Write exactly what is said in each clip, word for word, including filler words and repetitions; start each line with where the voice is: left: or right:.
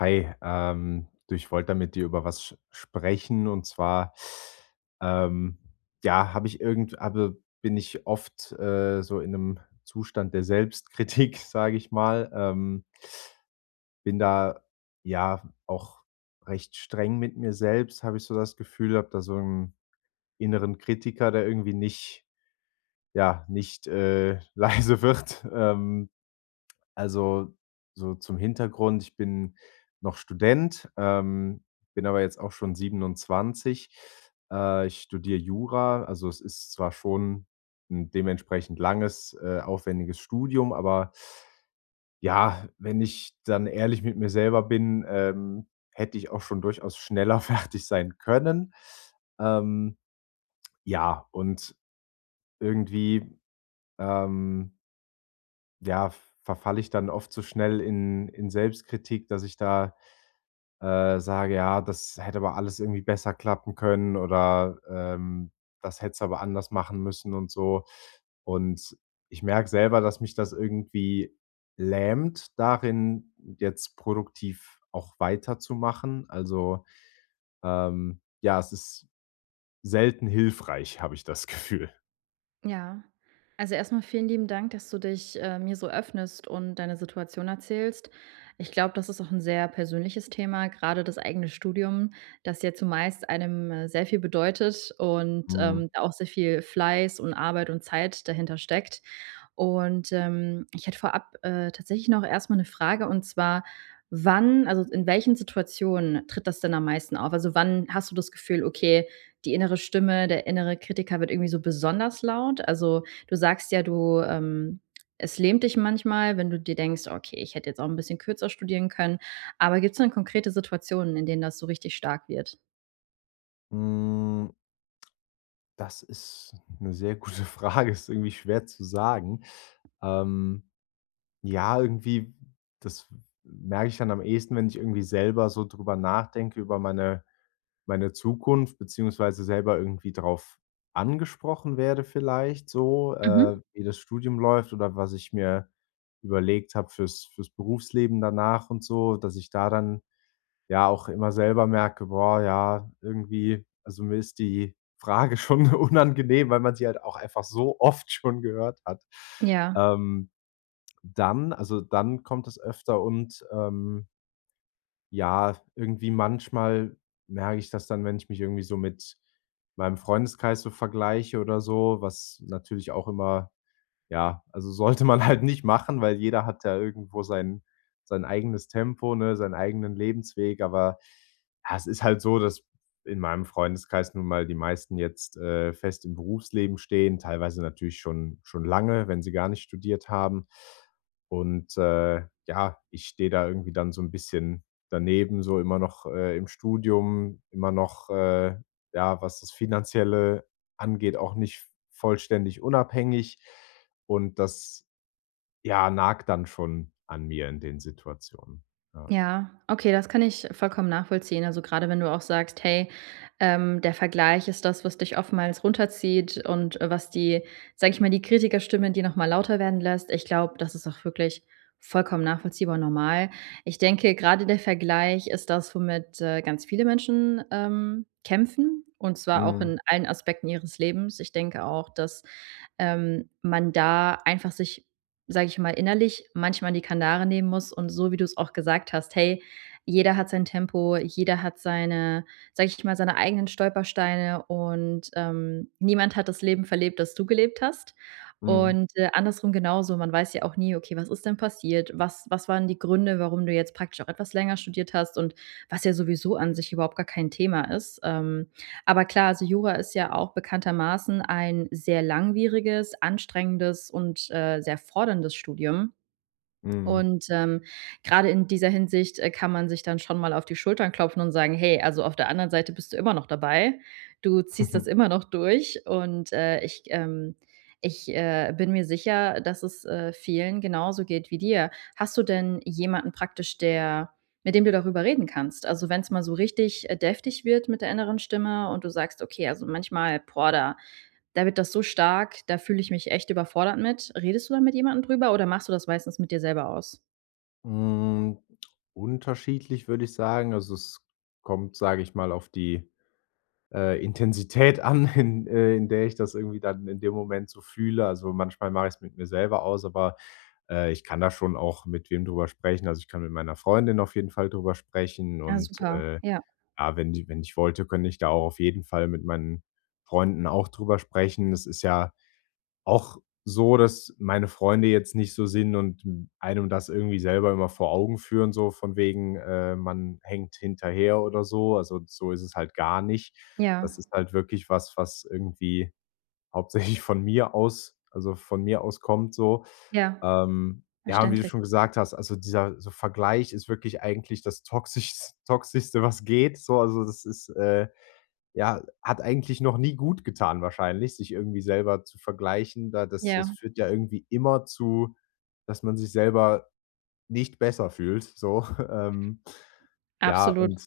left: Hi, ähm, du ich wollte da mit dir über was s sprechen, und zwar, ähm, ja, habe ich irgend habe bin ich oft, äh, so in ’nem Zustand der Selbstkritik, sage ich mal. Ähm bin da, ja, auch recht streng mit mir selbst, habe ich so das Gefühl, habe da so 'n inneren Kritiker, der irgendwie nicht ja, nicht, äh, leise wird. Ähm. Also, so zum Hintergrund, ich bin noch Student, ähm, bin aber jetzt auch schon siebenundzwanzig. Äh, ich studiere Jura, also, es ist zwar schon ’n dementsprechend langes, äh, aufwendiges Studium, aber ja, wenn ich dann ehrlich mit mir selber bin, ähm, hätte ich auch schon durchaus schneller fertig sein können. Ähm. Ja, und irgendwie, ähm ja, verfalle ich dann oft so schnell in in Selbstkritik, dass ich da, äh, sage: „Ja, das hätte aber alles irgendwie besser klappen können“, oder, ähm: „Das hättest du aber anders machen müssen“, und so. Und ich merke selber, dass mich das irgendwie lähmt darin, jetzt produktiv auch weiterzumachen, also, ähm, ja, es ist selten hilfreich, habe ich das Gefühl.
right: Ja, also, erstmal vielen lieben Dank, dass du dich, äh, mir so öffnest und deine Situation erzählst. Ich glaube, das ist auch 'n sehr persönliches Thema. Gerade das eigene Studium, das ja zumeist einem sehr viel bedeutet und,
left: Mhm.
right: ähm, auch sehr viel Fleiß und Arbeit und Zeit dahinter steckt. Und, ähm, ich hätte vorab, äh, tatsächlich noch erstmal 'ne Frage, und zwar, wann also, in welchen Situationen tritt das denn am meisten auf? Also, wann hast du das Gefühl: „Okay, die innere Stimme, der innere Kritiker wird irgendwie so besonders laut?“ Also, du sagst ja, du, ähm, es lähmt dich manchmal, wenn du dir denkst: „Okay, ich hätte jetzt auch 'n bisschen kürzer studieren können.“ Aber gibt's denn konkrete Situationen, in denen das so richtig stark wird?
left: Hm. Das ist 'ne sehr gute Frage. Ist irgendwie schwer zu sagen. Ähm, ja, irgendwie, das merke ich dann am ehesten, wenn ich irgendwie selber so darüber nachdenke, über meine meine Zukunft, beziehungsweise selber irgendwie darauf angesprochen werde vielleicht so,
right: Mhm.
left: äh, wie das Studium läuft oder was ich mir überlegt habe fürs fürs Berufsleben danach und so, dass ich da dann ja auch immer selber merke: „Boah, ja, irgendwie also, mir ist die Frage schon unangenehm, weil man sie halt auch einfach so oft schon gehört hat."
right: Ja.
left: Ähm, dann also, dann kommt es öfter und, ähm ja, irgendwie manchmal merke ich das dann, wenn ich mich irgendwie so mit meinem Freundeskreis so vergleiche oder so, was natürlich auch immer ja, also, sollte man halt nicht machen, weil jeder hat ja irgendwo sein sein eigenes Tempo, ne, seinen eigenen Lebensweg. Aber, ha, es ist halt so, dass in meinem Freundeskreis nun mal die meisten jetzt, äh, fest im Berufsleben stehen, teilweise natürlich schon schon lange, wenn sie gar nicht studiert haben. Und, äh, ja, ich stehe da irgendwie dann so 'n bisschen daneben, so immer noch, äh, im Studium. Immer noch, äh, ja, was das Finanzielle angeht, auch nicht vollständig unabhängig und das, ja, nagt dann schon an mir in den Situationen, ja.
right: Ja, okay, das kann ich vollkommen nachvollziehen. Also, gerade wenn du auch sagst: „Hey, ähm, der Vergleich ist das, was dich oftmals runterzieht und, äh, was die sage ich mal, die Kritikerstimme, die nochmal lauter werden lässt. Ich glaube, das ist auch wirklich vollkommen nachvollziehbar und normal. Ich denke, grade der Vergleich ist das, womit, äh, ganz viele Menschen, ähm, kämpfen, und zwar auch
left: Mhm.
right: in allen Aspekten ihres Lebens. Ich denke auch, dass, ähm, man da einfach sich, sage ich mal, innerlich manchmal die Kanare nehmen muss und so wie du es auch gesagt hast: „Hey, jeder hat sein Tempo, jeder hat seine sage ich mal, seine eigenen Stolpersteine und, ähm, niemand hat das Leben verlebt, das du gelebt hast.“
left: Mhm.
right: Und, äh, andersrum genauso. Man weiß ja auch nie: „Okay, was ist denn passiert? Was was waren die Gründe, warum du jetzt praktisch auch etwas länger studiert hast und", was ja sowieso an sich überhaupt gar kein Thema ist. Ähm, aber klar, also, Jura ist ja auch bekanntermaßen ein sehr langwieriges, anstrengendes und, äh, sehr forderndes Studium.
left: Mhm.
right: Und, ähm, gerade in dieser Hinsicht, äh, kann man sich dann schon mal auf die Schultern klopfen und sagen: „Hey, also, auf der anderen Seite bist du immer noch dabei. Du ziehst das immer noch durch.“ Und, äh, ich, ähm ich, äh, bin mir sicher, dass es, äh, vielen genauso geht wie dir. Hast du denn jemanden praktisch, der mit dem du darüber reden kannst? Also, wenn's mal so richtig, äh, deftig wird mit der inneren Stimme und du sagst: „Okay, also, manchmal, boah, da da wird das so stark, da fühle ich mich echt überfordert mit.” Redest du da mit jemandem drüber oder machst du das meistens mit dir selber aus?
left: Hm, unterschiedlich, würde ich sagen. Also, es kommt, sage ich mal, auf die, äh, Intensität an, in äh, in der ich das irgendwie dann in dem Moment so fühle. Also, manchmal mache ich's mit mir selber aus, aber, äh, ich kann da schon auch mit wem drüber sprechen. Also, ich kann mit meiner Freundin auf jeden Fall darüber sprechen
right: Ja,
left: und,
right: super,
left: äh,
right: ja.
left: ja, wenn ji wenn ich wollte, könnte ich da auch auf jeden Fall mit meinen Freunden auch darüber sprechen. Das ist ja auch so, dass meine Freunde jetzt nicht so sind und einem das irgendwie selber immer vor Augen führen, so von wegen, äh, man hängt hinterher oder so, also, so ist es halt gar nicht.
right: Ja.
left: Das ist halt wirklich was, was irgendwie hauptsächlich von mir aus also von mir aus kommt so.
right: Ja,
left: Ähm, ja, wie du
right: verständlich.
left: schon gesagt hast, also dieser so Vergleich ist wirklich eigentlich das toxischs toxischste, was geht so also, das ist, äh ja, hat eigentlich noch nie gut getan, wahrscheinlich, sich irgendwie selber zu vergleichen. Da das das
right: Ja.
left: führt ja irgendwie immer zu, dass man sich selber nicht besser fühlt, so, ähm. Ja,
right: Absolut.
left: und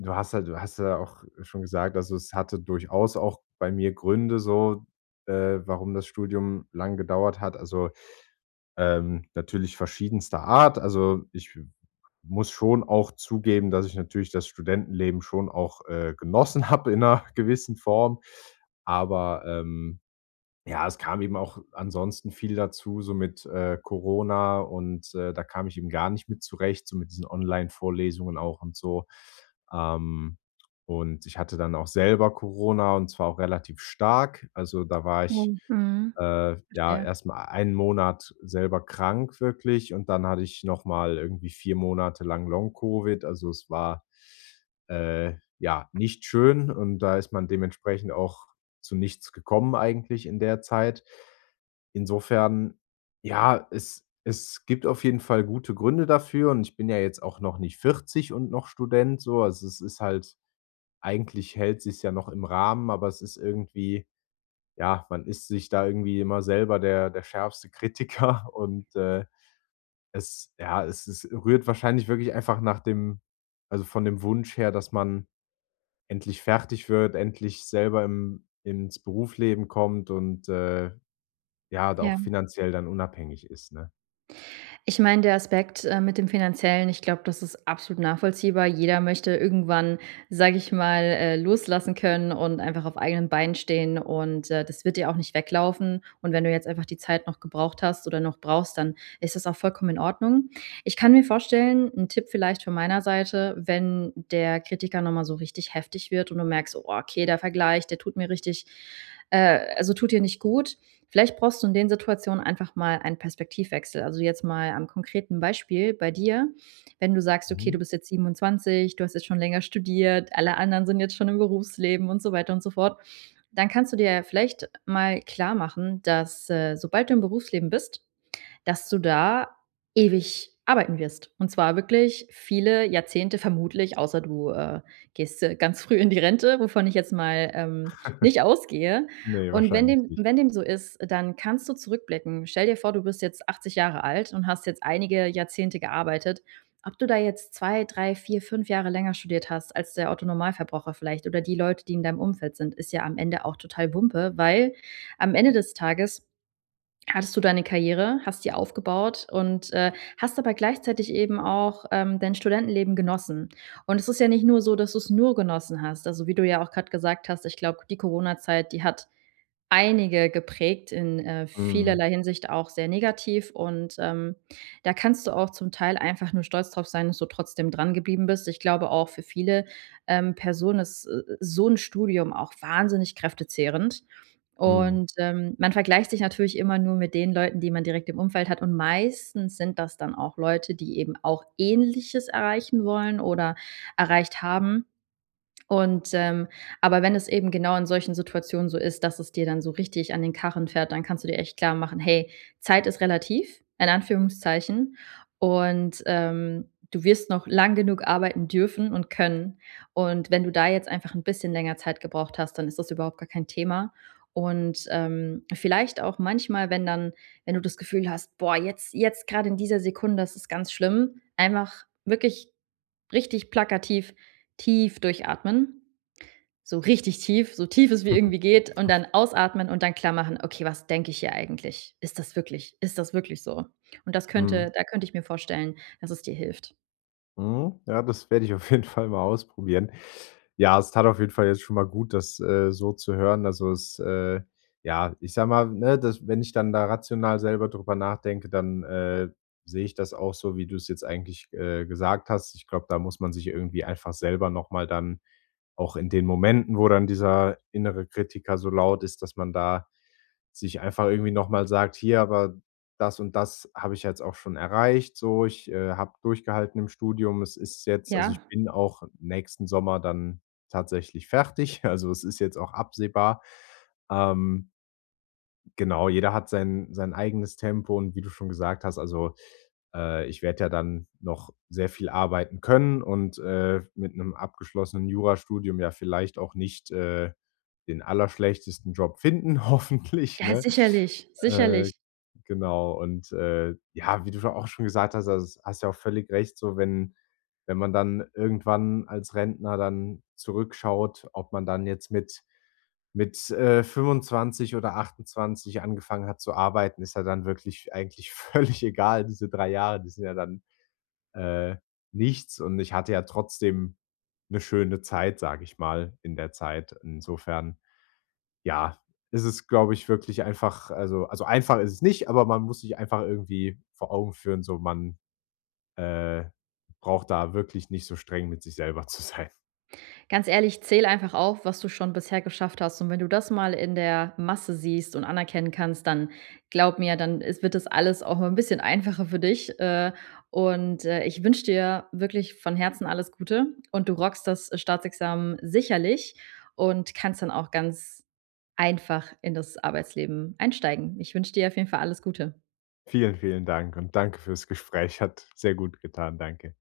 left: du hast halt du hast ja auch schon gesagt also, es hatte durchaus auch bei mir Gründe so, äh, warum das Studium lange gedauert hat, also, ähm, natürlich verschiedenster Art. Also ich m muss schon auch zugeben, dass ich natürlich das Studentenleben schon auch, äh, genossen habe in 'ner gewissen Form. Aber, ähm, ja, es kam eben auch ansonsten viel dazu, so mit, äh, Corona und, äh, da kam ich eben gar nicht mit zurecht, so mit diesen Online-Vorlesungen auch und so. Ähm, und ich hatte dann auch selber Corona, und zwar auch relativ stark. Also da war ich,
right: Oh, mhm,
left: äh, ja,
right: verstehe.
left: erstmal einen Monat selber krank wirklich, und dann hatte ich nochmal irgendwie vier Monate lang Long Covid, also es war, äh, ja, nicht schön. Und da ist man dementsprechend auch zu nichts gekommen eigentlich in der Zeit. Insofern, ja, es es gibt auf jeden Fall gute Gründe dafür. Und ich bin ja jetzt auch noch nicht vierzig und noch Student so. Also es ist halt eigentlich hält sich's ja noch im Rahmen. Aber es ist irgendwie ja, man ist sich da irgendwie immer selber der der schärfste Kritiker und, äh, es ja, es es rührt wahrscheinlich wirklich einfach nach dem also von dem Wunsch her, dass man endlich fertig wird, endlich selber im ins Berufsleben kommt und, äh, ja, da auch
right: Ja.
left: finanziell dann unabhängig ist, ne?
right: Ich meine, der Aspekt, äh, mit dem Finanziellen, ich glaube, das ist absolut nachvollziehbar. Jeder möchte irgendwann, sage ich mal, äh, loslassen können und einfach auf eigenen Beinen stehen und, äh, das wird dir auch nicht weglaufen. Und wenn du jetzt einfach die Zeit noch gebraucht hast oder noch brauchst, dann ist das auch vollkommen in Ordnung. Ich kann mir vorstellen 'n Tipp vielleicht von meiner Seite, wenn der Kritiker nochmal so richtig heftig wird und du merkst, Oh, okay, der Vergleich, der tut mir richtig äh, also tut dir nicht gut. Vielleicht brauchst du in den Situationen einfach mal einen Perspektivwechsel. Also, jetzt mal an konkreten Beispiel bei dir. Wenn du sagst, okay, du
left: Mhm.
right: bist jetzt siebenundzwanzig. Du hast jetzt schon länger studiert. Alle anderen sind jetzt schon im Berufsleben und so weiter und so fort. Dann kannst du dir ja vielleicht mal klarmachen, dass, äh, sobald du im Berufsleben bist dass du da ewig arbeiten wirst. Und zwar wirklich viele Jahrzehnte vermutlich außer du, äh, gehst, äh, ganz früh in die Rente, wovon ich jetzt mal, ähm, nicht ausgehe.
left: Ne,
right: Und wenn
left: wahrscheinlich
right: dem
left: nicht.
right: wenn dem so ist, dann kannst du zurückblicken. Stell dir vor, du bist jetzt achtzig Jahre alt und hast jetzt einige Jahrzehnte gearbeitet. Ob du da jetzt zwei, drei, vier, fünf Jahre länger studiert hast als der Otto Normalverbraucher vielleicht oder die Leute, die in deinem Umfeld sind, ist ja am Ende auch total wumpe, weil am Ende des Tages hattest du deine Karriere, hast sie aufgebaut und, äh, hast dabei gleichzeitig eben auch, ähm, dein Studentenleben genossen. Und es ist ja nicht nur so, dass du es nur genossen hast. Also, wie du ja auch gerade gesagt hast, ich glaube, die Corona-Zeit, die hat einige geprägt, in, äh,
left: Mhm.
right: vielerlei Hinsicht auch sehr negativ. Und, ähm, da kannst du auch zum Teil einfach nur stolz drauf sein, dass du trotzdem dran geblieben bist. Ich glaube auch für viele, ähm, Personen ist s so 'n Studium auch wahnsinnig kräftezehrend.
left: Mhm.
right: Und, ähm, man vergleicht sich natürlich immer nur mit den Leuten, die man direkt im Umfeld hat, und meistens sind das dann auch Leute, die eben auch ähnliches erreichen wollen oder erreicht haben. Und, ähm aber wenn es eben genau in solchen Situationen so ist, dass es dir dann so richtig an den Karren fährt, dann kannst du dir echt klar machen: Hey, Zeit ist relativ, in Anführungszeichen, und, ähm, du wirst noch lange genug arbeiten dürfen und können. Und wenn du da jetzt einfach 'n bisschen länger Zeit gebraucht hast, dann ist das überhaupt gar kein Thema. Und, ähm, vielleicht auch manchmal, wenn dann wenn du das Gefühl hast, „Boah, jetzt, jetzt gerade in dieser Sekunde, ist es ganz schlimm,” einfach wirklich richtig plakativ tief durchatmen. So richtig tief, so tief es wie irgendwie geht und
left: [unintelligible]
right: dann ausatmen und dann klarmachen: „Okay, was denke ich hier eigentlich? Ist das wirklich ist das wirklich so?” Und das könnte
left: Mhm.
right: da könnte ich mir vorstellen, dass es dir hilft.
left: Mhm. Ja, das werde ich auf jeden Fall mal ausprobieren. Ja, es tat auf jeden Fall jetzt schon mal gut, das, äh, so zu hören. Also, es, äh, ja, ich sage mal, ne, dass wenn ich dann da rational selber darüber nachdenke, dann, äh, sehe ich das auch so, wie du es jetzt eigentlich, äh, gesagt hast. Ich glaube, da muss man sich irgendwie einfach selber noch mal dann auch in den Momenten, wo dann dieser innere Kritiker so laut ist, dass man da, sich einfach irgendwie nochmal sagt: „Hier, aber das und das habe ich ja jetzt auch schon erreicht, so. Ich, äh, habe durchgehalten im Studium.“ Es ist jetzt also,
right: Ja.
left: ich bin auch nächsten Sommer dann tatsächlich fertig, also, es ist jetzt auch absehbar. Ähm. Genau, jeder hat sein sein eigenes Tempo und wie du schon gesagt hast, also, äh, ich werde ja dann noch sehr viel arbeiten können und, äh, mit 'nem abgeschlossenen Jurastudium ja vielleicht auch nicht, äh, den allerschlechtesten Job finden, hoffentlich,
right: Ja,
left: ne?
right: sicherlich,
left: Äh,
right: sicherlich.
left: genau und, äh, ja, wie du scho auch schon gesagt hast, also, hast du ja auch völlig recht so wenn wenn man dann irgendwann als Rentner dann zurückschaut, ob man dann jetzt mit mit, äh, fünfundzwanzig oder achtundzwanzig angefangen hat zu arbeiten, ist ja dann wirklich eigentlich völlig egal. Diese drei Jahre, die sind ja dann, äh, nichts. Und ich hatte ja trotzdem 'ne schöne Zeit, sage ich mal in der Zeit. Insofern, ja, ist es, glaube ich, wirklich einfach also also, einfach ist es nicht, aber man muss sich einfach irgendwie vor Augen führen, so man, äh, braucht da wirklich nicht so streng mit sich selber zu sein.
right: Ganz ehrlich, zähle einfach auf, was du schon bisher geschafft hast. Und wenn du das mal in der Masse siehst und anerkennen kannst, dann glaube mir, dann is wird das alles auch 'n bisschen einfacher für dich, äh. Und, äh, ich wünsche dir wirklich von Herzen alles Gute. Und du rockst das Staatsexamen sicherlich und kannst dann auch ganz einfach in das Arbeitsleben einsteigen. Ich wünsche dir auf jeden Fall alles Gute.
left: Vielen, vielen Dank und danke für's Gespräch, hat sehr gut getan, danke.